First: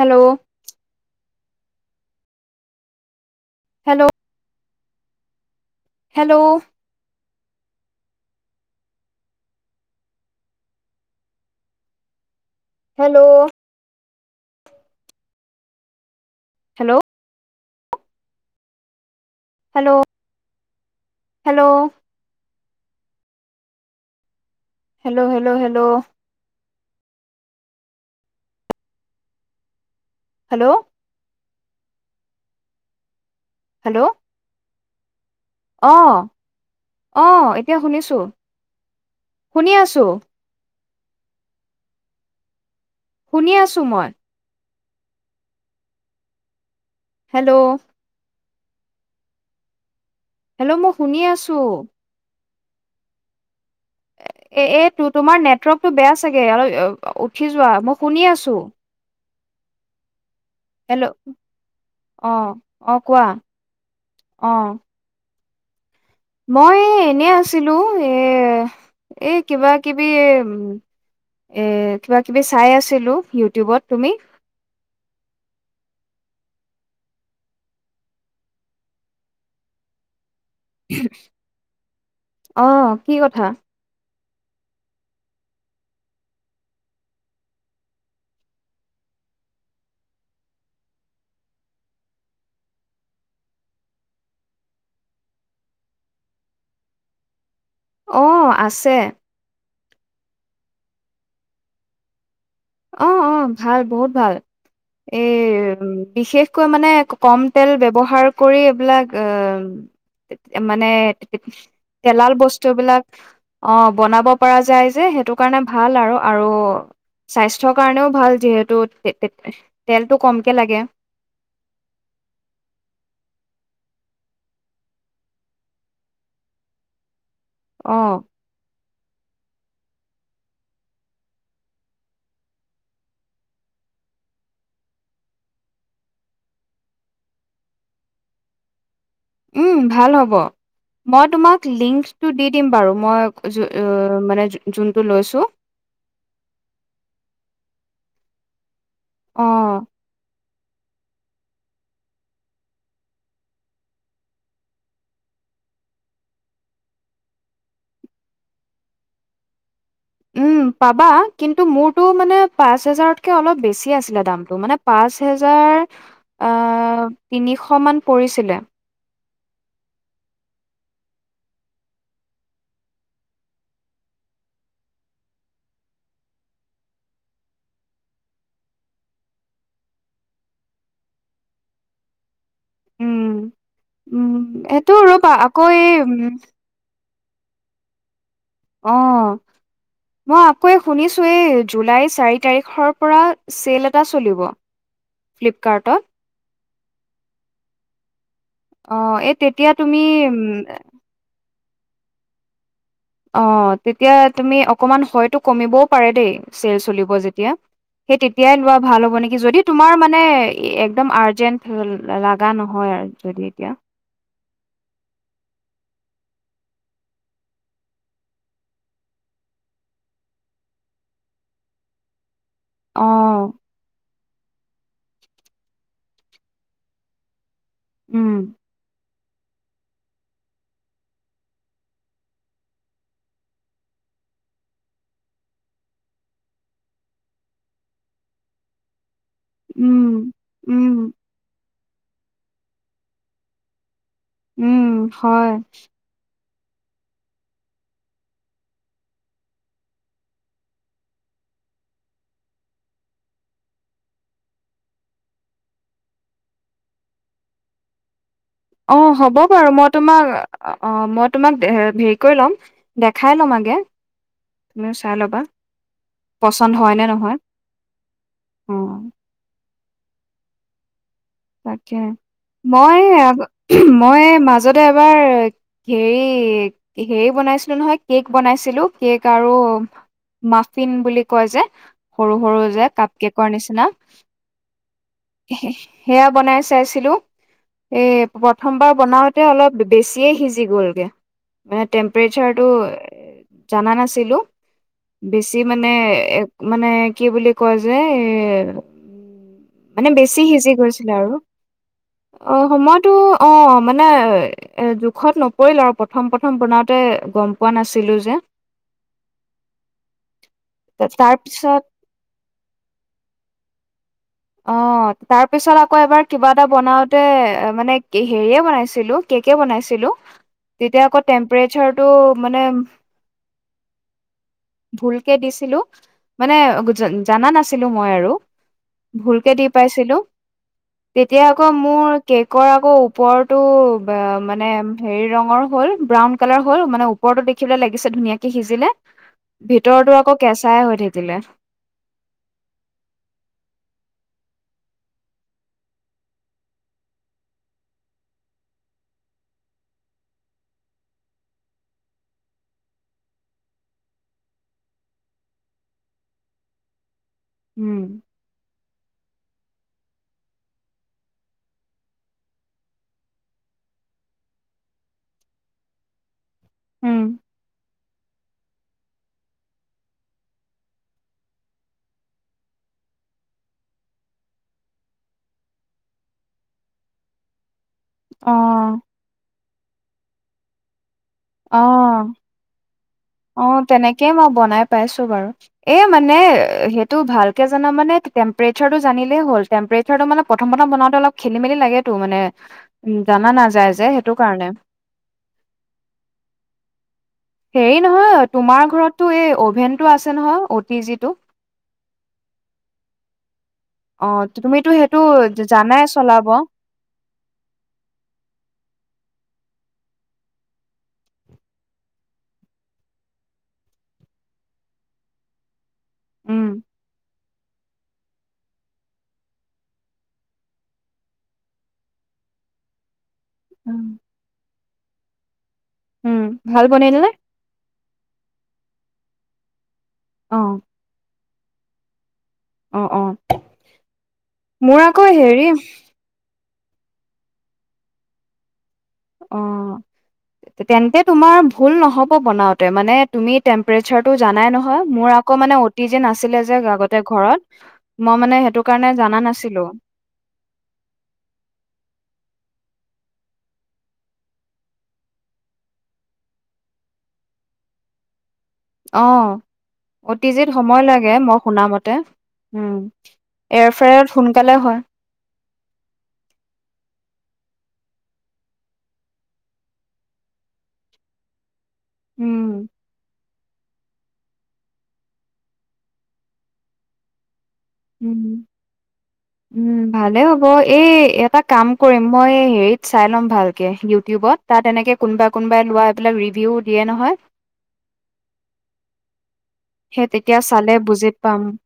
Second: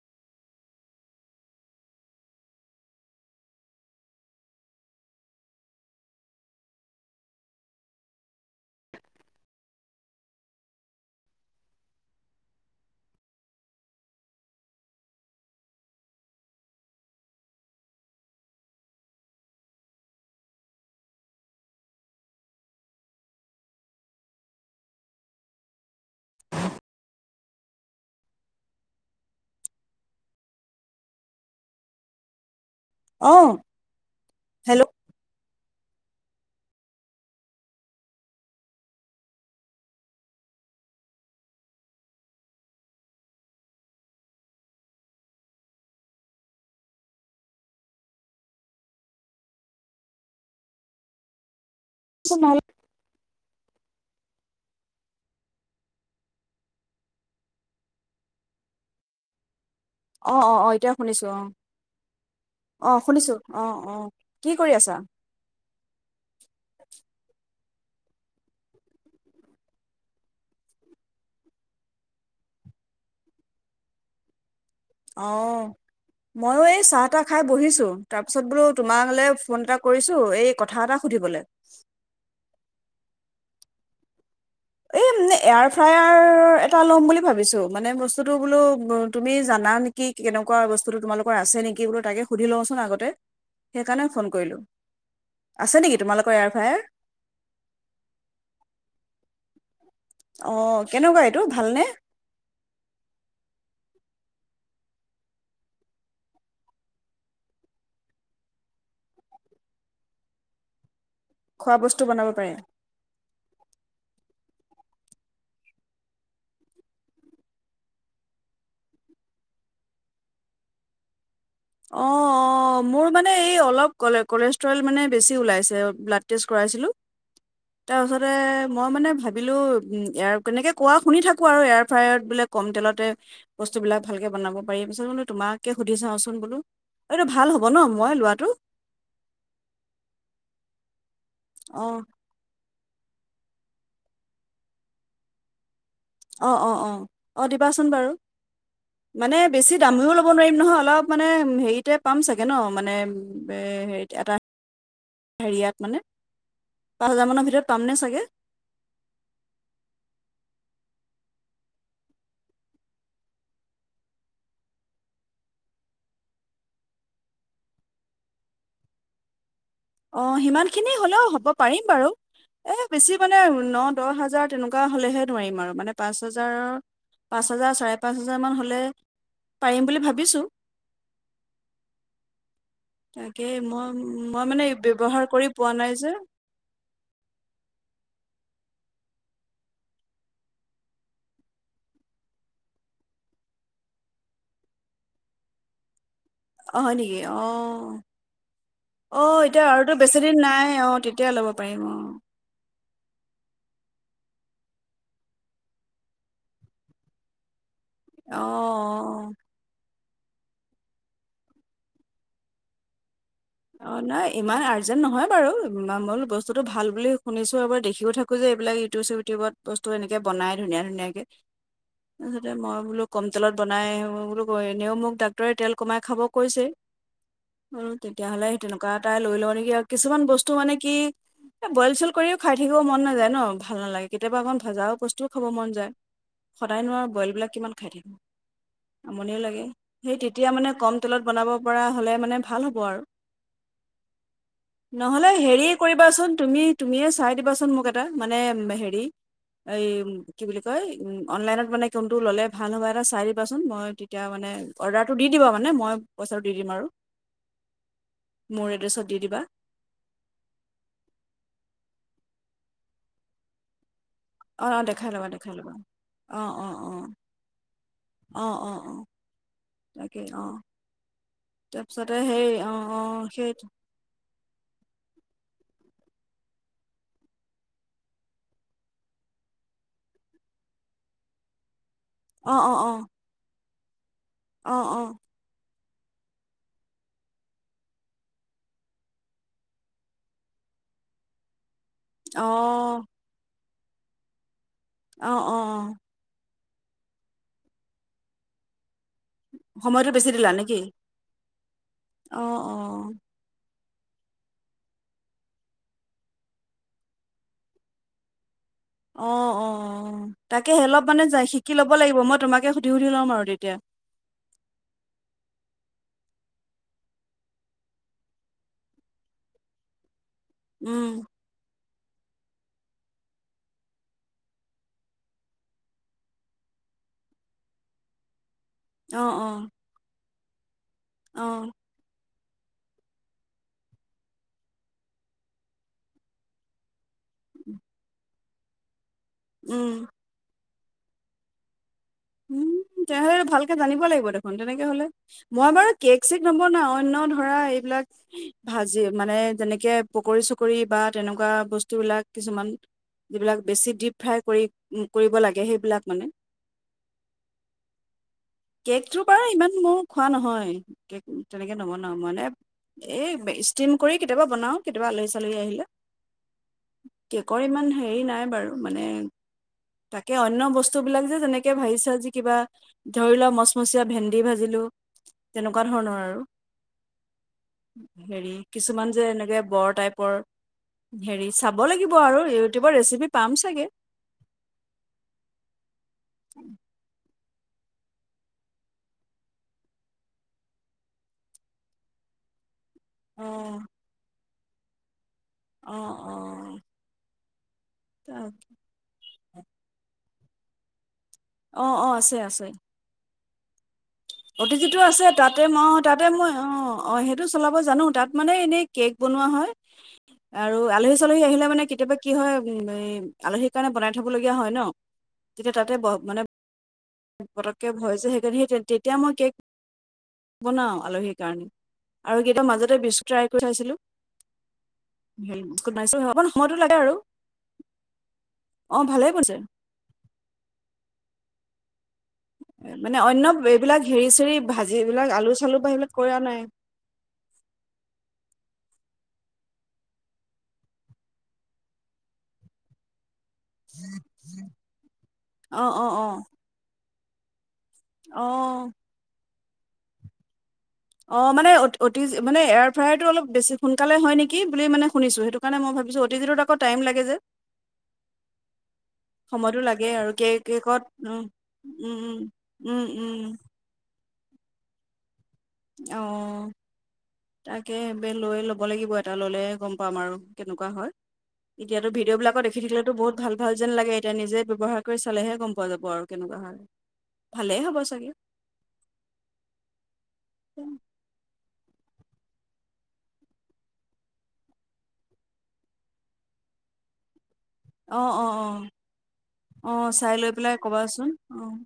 Hello! Hello! Hello! Hello! Hello! Hello hello hello hello hello hello! অহ hello! Hello! অঁহ অঁহ এতিয়া শুনিছো শুনি আছো। শুনি আছো মই। হেল্ল! হেল্ল' মই শুনি আছো। [unintelligible] এ এ তো তোমাৰ নেটৱাৰ্কটো বেয়া চাগে অলপ উঠি যোৱা, মই শুনি আছো। অঁহ অঁহ অঁহ এতিয়া হেল্ল' শুনিছো অঁহ, অ অ অঁহ কোৱা শুনিছো অহ অহ। কি অ কৰি আছা? মই এই এনে আছিলো এ এ কিবা কিবি এ এ কিবা কিবি চাই আছিলো ইউটিউবত। তুমি? অহ। মইও এই চাহ তাহ খাই বহিছো তাৰপিছত বোলো তোমালৈ ফোন এটা কৰিছো এই কথা এটা সুধিবলৈ অহ কি কথা? এই মানে এয়াৰ ফ্ৰায়াৰ এটা ল'ম বুলি ভাবিছো মানে বস্তুটো বোলো তুমি জানা নে কি কেনেকুৱা বস্তুতো তোমালোকৰ আছে নেকি বোলো তাকে সুধি লওঁচোন আগতে। সেইকাৰণে ফোন কৰিলো, আছে নেকি তোমালোকৰ এয়াৰ ফ্ৰায়াৰ? অঁহ আছে। অহ কেনেকুৱা এইটো ভাল নে? অহ অহ ভাল বহুত ভাল। এই বিশেষকৈ মানে কম তেল ব্যৱহাৰ কৰি এইবিলাক আহ মানে খোৱা বস্তু বনাব তেলাল পাৰে বস্তু এইবিলাক অহ বনাব পৰা যায় যে সেইটো কাৰণে ভাল আৰু আৰু স্বাস্থ্যৰ কাৰণেও ভাল যিহেতু তেলটো কমকে লাগে। অহ অহ মোৰ মানে এই অলপ কলে কলেষ্ট্ৰল মানে বেছি ওলাইছে ব্লাড টেষ্ট কৰাইছিলো অ', তাৰপিছতে মই মানে ভা ভাবিলো উম এয়াৰ এনেকে কোৱা শুনি থাকো আৰু এয়াৰ ফ্ৰায়াৰত বোলে কম তেলতে বস্তু বিলাক ভালকে বনাব পাৰি, পিছত কিন্তু তোমাকে সুধি চাওঁচোন চোন বোলো, এইটো ভাল হ'ব ন মই লোৱাটো? উম ভাল হ'ব, মই তোমাক অ লিংক টো দি দিম বাৰু মই যু ও মানে যোনটো লৈছো। অঁ অ অ অঁ দিবাচোন বাৰু, মানে অ'। বেছি দামীও ল নোৱাৰিম নহয়, অলপ মানে হেৰিতে পাম চাগে ন মানে হে এটা হেৰিয়াত মানে, পাঁচ হাজাৰ মানৰ ভিতৰত পামনে চাগে? উম পাবা, কিন্তু মোৰটো মানে পাঁচ হেজাৰতকে অলপ বেছি আছিলে দামটো মানে পাঁচ হেজাৰ আ তিনিশ মান পৰিছিলে। অঁ সিমান খিনি হ'লেও হ'ব পাৰিম বাৰু। এই বেছি মানে ন দহ হাজাৰ তেনেকুৱা হ'লেহে নোৱাৰিম আৰু, মানে পাঁচ হাজাৰৰ পাঁচ হাজাৰ চাৰে পাঁচ হাজাৰ মান হলে, পাৰিম বুলি ভাবিছো। তাকে উম, মই উম, মই মানে সেইটো ব্যৱহাৰ ৰ'বা কৰি আকৌ পোৱা এই নাই যে। উম, অঁ মই আকৌ এই শুনিছো এই জুলাই চাৰি তাৰিখৰ পৰা চেইল এটা চলিব, ফ্লিপকাৰ্টত। অ হয় নেকি? অঁ অ', ঔ এই এতিয়া তেতিয়া আৰুতো তুমি বেছি দিন উম, নাই অঁ টি তিয়া ল'ব পাৰিম অঁ। অঁ তেতিয়া তুমি অকমান হয়তো কমিবও পাৰে দেই, চেল চলিব যেতিয়া। সেই অ তেতিয়াই লোৱা ভাল হ'ব নেকি যদি তোমাৰ মানে একদম আৰ্জেন্ট লগা নহয় আৰু যদি এতিয়া অ নাই ইমান আৰ্জেন্ট নহয় বাৰু, মই বোলো বস্তুটো ভাল বুলি শুনিছো আৰু বাৰ দেখিও থাকো যে এইবিলাক ইউটিউব চিও টিউবত বস্তু এনেকে বনাই ধুনীয়া ধুনীয়া কে। তাৰপিছতে মই বোলো অ কম তেলত বনাই মই বোলো ক এনেও মোক ডাক্তৰে তেল কমাই খাব কৈছেই। তেতিয়া উম হলে সেই তেনেকুৱা এটাই লৈ লওঁ নেকি, আৰু কিছুমান বস্তু মানে কি এই বইল চইল কৰিও খায় থাকিব মন নাযায় ন, ভাল নালাগে কেতিয়াবা অকণ ভজাও বস্তুও খাব মন যায়। সদায়নো আৰু বইল বিলাক কিমান খায় থাকিম। আমনিয়ে লাগে, সেই উম তেতিয়া মানে কম উম তেলত বনাব পৰা হ'লে মানে ভাল হ'ব আৰু। উম নহলে হয় হেৰি কৰিবাচোন তুমি তুমিয়ে চাই দিবাচোন মোক এটা, মানে হেৰি এই কি বুলি কয় অনলাইনত মানে কোনটো ল'লে ভাল হ'বা এটা চাই দিবাচোন, মই তি তিয়া মানে অৰ্ডাৰটো দি দিবা মানে, মই পইচাটো দি দিম আৰু। মোৰ অঁ এড্ৰেছত দি হ'ব দিবা বাৰু মই তোমাক অঁ মই তোমাক হেৰি কৰি ল'ম দেখাই ল'ম আগে। অঁ অঁ তুমিও দেখাই চাই ল'বা দেখাই ল'বা অঁ অঁ পচন্দ হয় অঁ। নে নহয় অঁ অ অঁ অঁ তাকেই অঁ। তাকে তাৰপিছতে সেই অঁ মই অঁ সেই মই মাজতে এবাৰ হেৰি হেৰি বনাইছিলো নহয় কেক বনাইছিলো, কেক আৰু মাফিন বুলি কয় যে সৰু সৰু অঁ অঁ যে অঁ কাপ কেকৰ নিচিনা। অঁ অঁ। সেয়া বনাই চাইছিলো। এ প্ৰথমবাৰ বনাওতে অলপ বেছিয়ে সিজি গ'লগে। মানে অঁ টেম্পৰেচাৰটো জানা নাছিলো। অঁ অঁ বেছি অঁ মানে এক মানে কি বুলি কয় যে এ মানে সময়টো বেছি দিলা সিজি নেকি গৈছিলে আৰু, অঁ সময়তো অঁ মানে এ জোখত নপৰিল আৰু প্ৰথম প্ৰথম বনাওতে গম পোৱা নাছিলো যে। অ', অ' তাকে অলপ মানে তাৰ যায় পিছত শিকি ল'ব লাগিব, মই তোমাকে সুধি সুধি লম আৰু তেতিয়া। অ', তাৰ পিছত আকৌ এবাৰ কিবা এটা বনাওঁতে মানে হেৰিয়ে বনাইছিলো। কেকে বনাইছিলো, তেতিয়া আকৌ টেম্প্ৰেচাৰটো মানে ভুলকে দিছিলো মানে জানা নাছিলো মই আৰু। অঁ ভুলকে দি অঁ পাইছিলো, তেতিয়া আকৌ মোৰ কেকৰ আকৌ ওপৰৰটো ব মানে হেৰি ৰঙৰ হ'ল ব্ৰাউন কালাৰ হ'ল। মানে ওপৰৰতো দেখিবলৈ লাগিছে ধুনীয়াকে সিজিলে, অঁ ভিতৰতো আকৌ কেঁচাই হৈ থাকিলে। উম, তেনেহ'লে ভালকে জানিব লাগিব দেখোন। তেনেকে হ'লে মই বাৰু কেক চেক নবনাওঁ, অন্য ধৰা এইবিলাক ভাজি মানে যেনেকে পকৰী চকৰি বা তেনেকুৱা বস্তু বিলাক কিছুমান যিবিলাক বেছি ডিপ ফ্ৰাই কৰি কৰিব লাগে সেইবিলাক মানে। উম। কেকটো বাৰু ইমান মোৰ খোৱা নহয়, কেক তেনেকে নবনাওঁ। মানে এ ষ্টিম কৰি কেতিয়াবা বনাওঁ কেতিয়াবা আলহী চালহী আহিলে। উম কেকৰ ইমান হেৰি নাই বাৰু। মানে তাকে অন্য বস্তুবিলাক যেনেকে ভাজি ছাজি কিবা ধৰি ল মচমচীয়া ভেন্দি ভাজিলো, তেনেকুৱা ধৰণৰ আৰু। হেৰি অ', কিছুমান যে এনেকে বৰ টাইপৰ। হেৰি চাব লাগিব অ'। আৰু ইউটিউবৰ ৰেচিপি পাম অ', চাগে তেনেকেই মই বনাই পাইছো বাৰু। এই মানে টো ভালকে জান মানে টেম্প্ৰেচাৰ জানিলে হ'ল, টেম্প্ৰেচাৰটো মানে প্ৰথম প্ৰথম বনাওঁটো অলপ খেলি মেলি লাগেতো, মানে উ অ জানা নাযায় যে সেইটো কাৰণে। অ', অ'। হেৰি নহয় তোমাৰ ঘৰতটো এই অভেনটো আছে নহয় অ টি জিটো? অ', অ' আছে আছে। অ' তি তুমিতো জিতো সেইটো আছে, তাতে মই জানাই তাতে চলাব, মই অ' অ' টো চলাব জানো, তাত মানে এনেই কেক বনোৱা হয়। আৰু আলহী চালহী আহিলে মানে কেতিয়াবা কি হয় আলহীৰ কাৰণে বনাই থবলগীয়া হয় ন। তেতিয়া তাতে ব মানে উম। পতককে ভয় যে, সেইকাৰণে সেই তেতিয়া মই কেক বনাও আলহীৰ কাৰণে, আৰু কেতিয়াবা মাজতে বিস্কুত ট্ৰাই কৰি চাইছিলো। উম, বনাইছো, উম অকমান সময়তো ভাল লাগে আৰু, বনিল নে? অ' ভালেই বনিছে। অ'। অ', মানে অ', অন্য এইবিলাক হেৰি চেৰি মোৰ ভাজি আকৌ বিলাক আলু হেৰি চালু বা সেইবিলাক কৰা নাই। অ', তেন্তে তোমাৰ ভুল নহ'ব বনাওতে। মানে তুমি টেম্প্ৰেচাৰটো জানাই নহয়? মোৰ আকৌ মানে অ' অঁ টি অঁ জি অঁ নাছিলে যে আগতে ঘৰত। মই মানে অঁ সেইটো কাৰণে জানা নাছিলো। অ', মানে অ' মানে এয়াৰ ফ্ৰায়াৰটো অলপ বেছি সোনকালে হয় নেকি বুলি মানে শুনিছো সেইটো। কাৰণে মই ভাবিছো অ' টি জিটোত আকৌ টাইম লাগে যে। অ সময়তো লাগে আৰু কেক অতিজিত সময় কেকত লাগে উম, মই উম, উম, উম, উম। এয়াৰফ্ৰায়াৰত সোনকালে হয়। অ'। তাকে বে লৈ ল'ব লাগিব এটা, ল'লে গ'ম পাম আৰু কেনেকুৱা হয়। এতিয়াটো ভিডিঅ' বিলাক উম দেখি থাকিলেতো বহুত ভাল ভাল যেন লাগে এতিয়া নিজে ব্যৱহাৰ কৰি চালেহে গম পোৱা যাব আৰু কেনেকুৱা হয়, ভালে হ'ব চা উ উম, ভালে হ'ব এই এটা কাম কৰিম মই হেৰিত চাই ল'ম ভালকে ইউটিউবত তাত এনেকে কোনোবাই-কোনোবাই লোৱা এইবিলাক ৰিভিউ দিয়ে নহয় অ অ অ সেই চাই লৈ তেতিয়া পেলাই চালে কবাচোন বুজি পাম। অ',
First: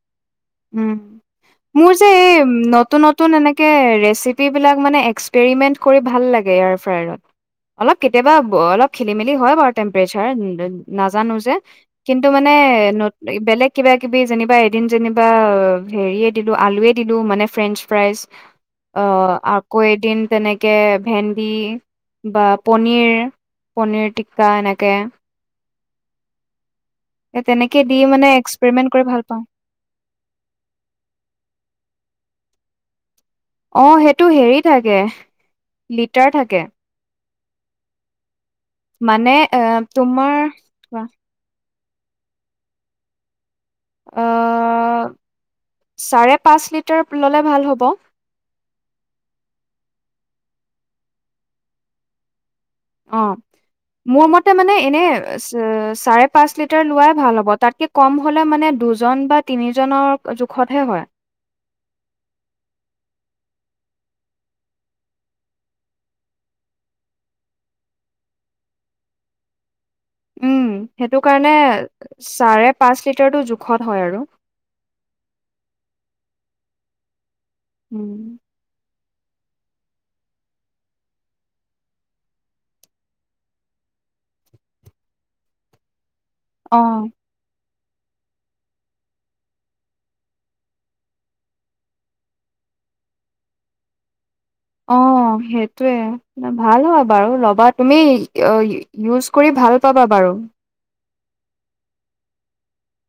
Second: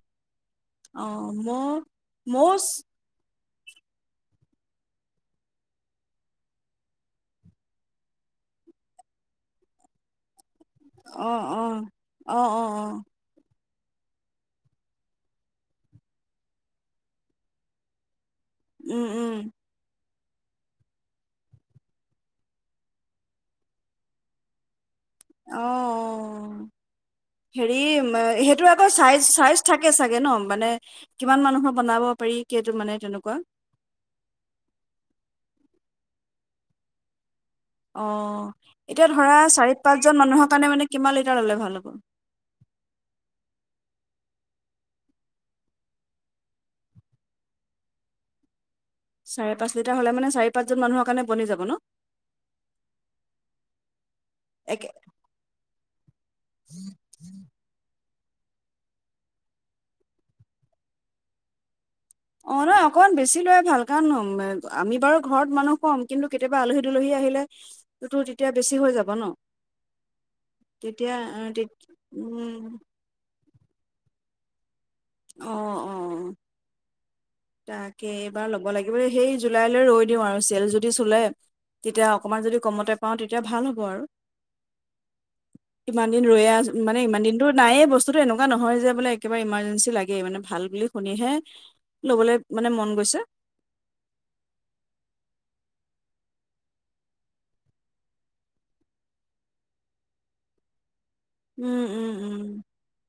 উম, অ', মই মোৰ যে এই ময়ো নতুনত এনেকে ৰেচিপ বিলাক মানে এক্সপেৰিমেন্ট কৰি ভাল লাগে এয়াৰ ফ্ৰায়াৰত অলপ কেতিয়াবা অলপ খেলি-মেলি হয় বাৰু টেম্পেৰেচাৰ নাজানো অ', যে, অ', কিন্তু অ', মানে অ', অ', বেলেগ কিবা-কিবি যেনিবা এদিন যেনিবা হেৰিয়ে দিলো আলুয়ে দিলো মানে ফ্ৰেন্ঞ্চ ফ্ৰাইজ উম, উম, আহ, আকৌ এদিন তেনেকে ভেন্দি। বা পনীৰে পনীৰ টিক্কা এনেকে অ', এ তেনেক এই সেইটোৰ আকৌ চাইজ-চাইজ থাকে চাগে ন মানে কিমান মানুহৰ বনাব পাৰি কেইটো মানে তেনেকুৱা। অ, সেইটো হেৰি থাকে লিটাৰ থাকে। অ, এতিয়া মানে ধৰা এ চাৰি-পাঁচজন তোমাৰ মানুহৰ কাৰণে মানে কিমান লিটাৰ ল'লে ভাল হ'ব? অ, চাৰে পাঁচ লিটাৰ ল'লে ভাল হ'ব। চাৰে পাঁচ লিটাৰ হ'লে মানে চাৰি পাঁচজন মানুহৰ কাৰণে বনি যাব ন? অ, মোৰ মতে মানে একে এনে চাৰে পাঁচ লিটাৰ লোৱাই ভাল হ'ব তাকে কম হ'লে মানে দুজন বা তিনিজনৰ জোখতহে হয়। অ, নহয় অকমান বেছি লৈ ভাল কাৰণ হম আমি বাৰু ঘৰত মানুহ কম কিন্তু কেতিয়াবা আলহী-দুলহী আহিলে সেইতো তেতিয়া বেছি হৈ যাব ন? উম, তেতিয়া সেইটো আহ, কাৰণে তে উম চাৰে পাঁচ লিটাৰটো জোখত হয় আৰু। অ-অ-অ। তাকে উম এইবাৰ ল'ব লাগিব সেই জুলাইলৈ ৰৈ দিওঁ আৰু চেল যদি চুলে তেতিয়া অকণমান যদি কমতে পাওঁ তেতিয়া ভাল হ'ব আৰু ইমান দিন ৰৈ আছো অ মানে ইমান দিনতো নায়ে বস্তু তোৰ তো এনেকুৱা নহয় যে বোলে একেবাৰে ইমাৰ্জেঞ্চি লাগেই মানে ভাল বুলি শুনিহে ল'বলৈ মানে মন গৈছে। অ সেইটোৱে। ভাল হয় বাৰু ল'বা তুমি ইউজ কৰি ভাল পাবা বাৰু। উম, উম, উম,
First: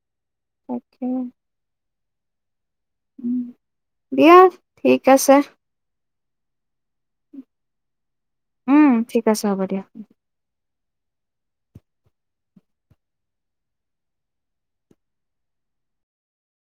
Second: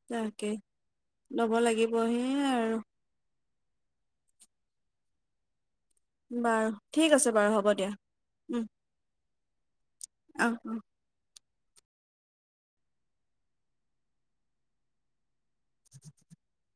তাকে তাকে ল'ব লাগিব সেয়া আৰু উম, দিয়া ঠিক আছে। বাৰু ঠিক আছে বাৰু হ'ব দিয়া। উম, ঠিক আছে হ'ব দিয়া। অ [unintelligible]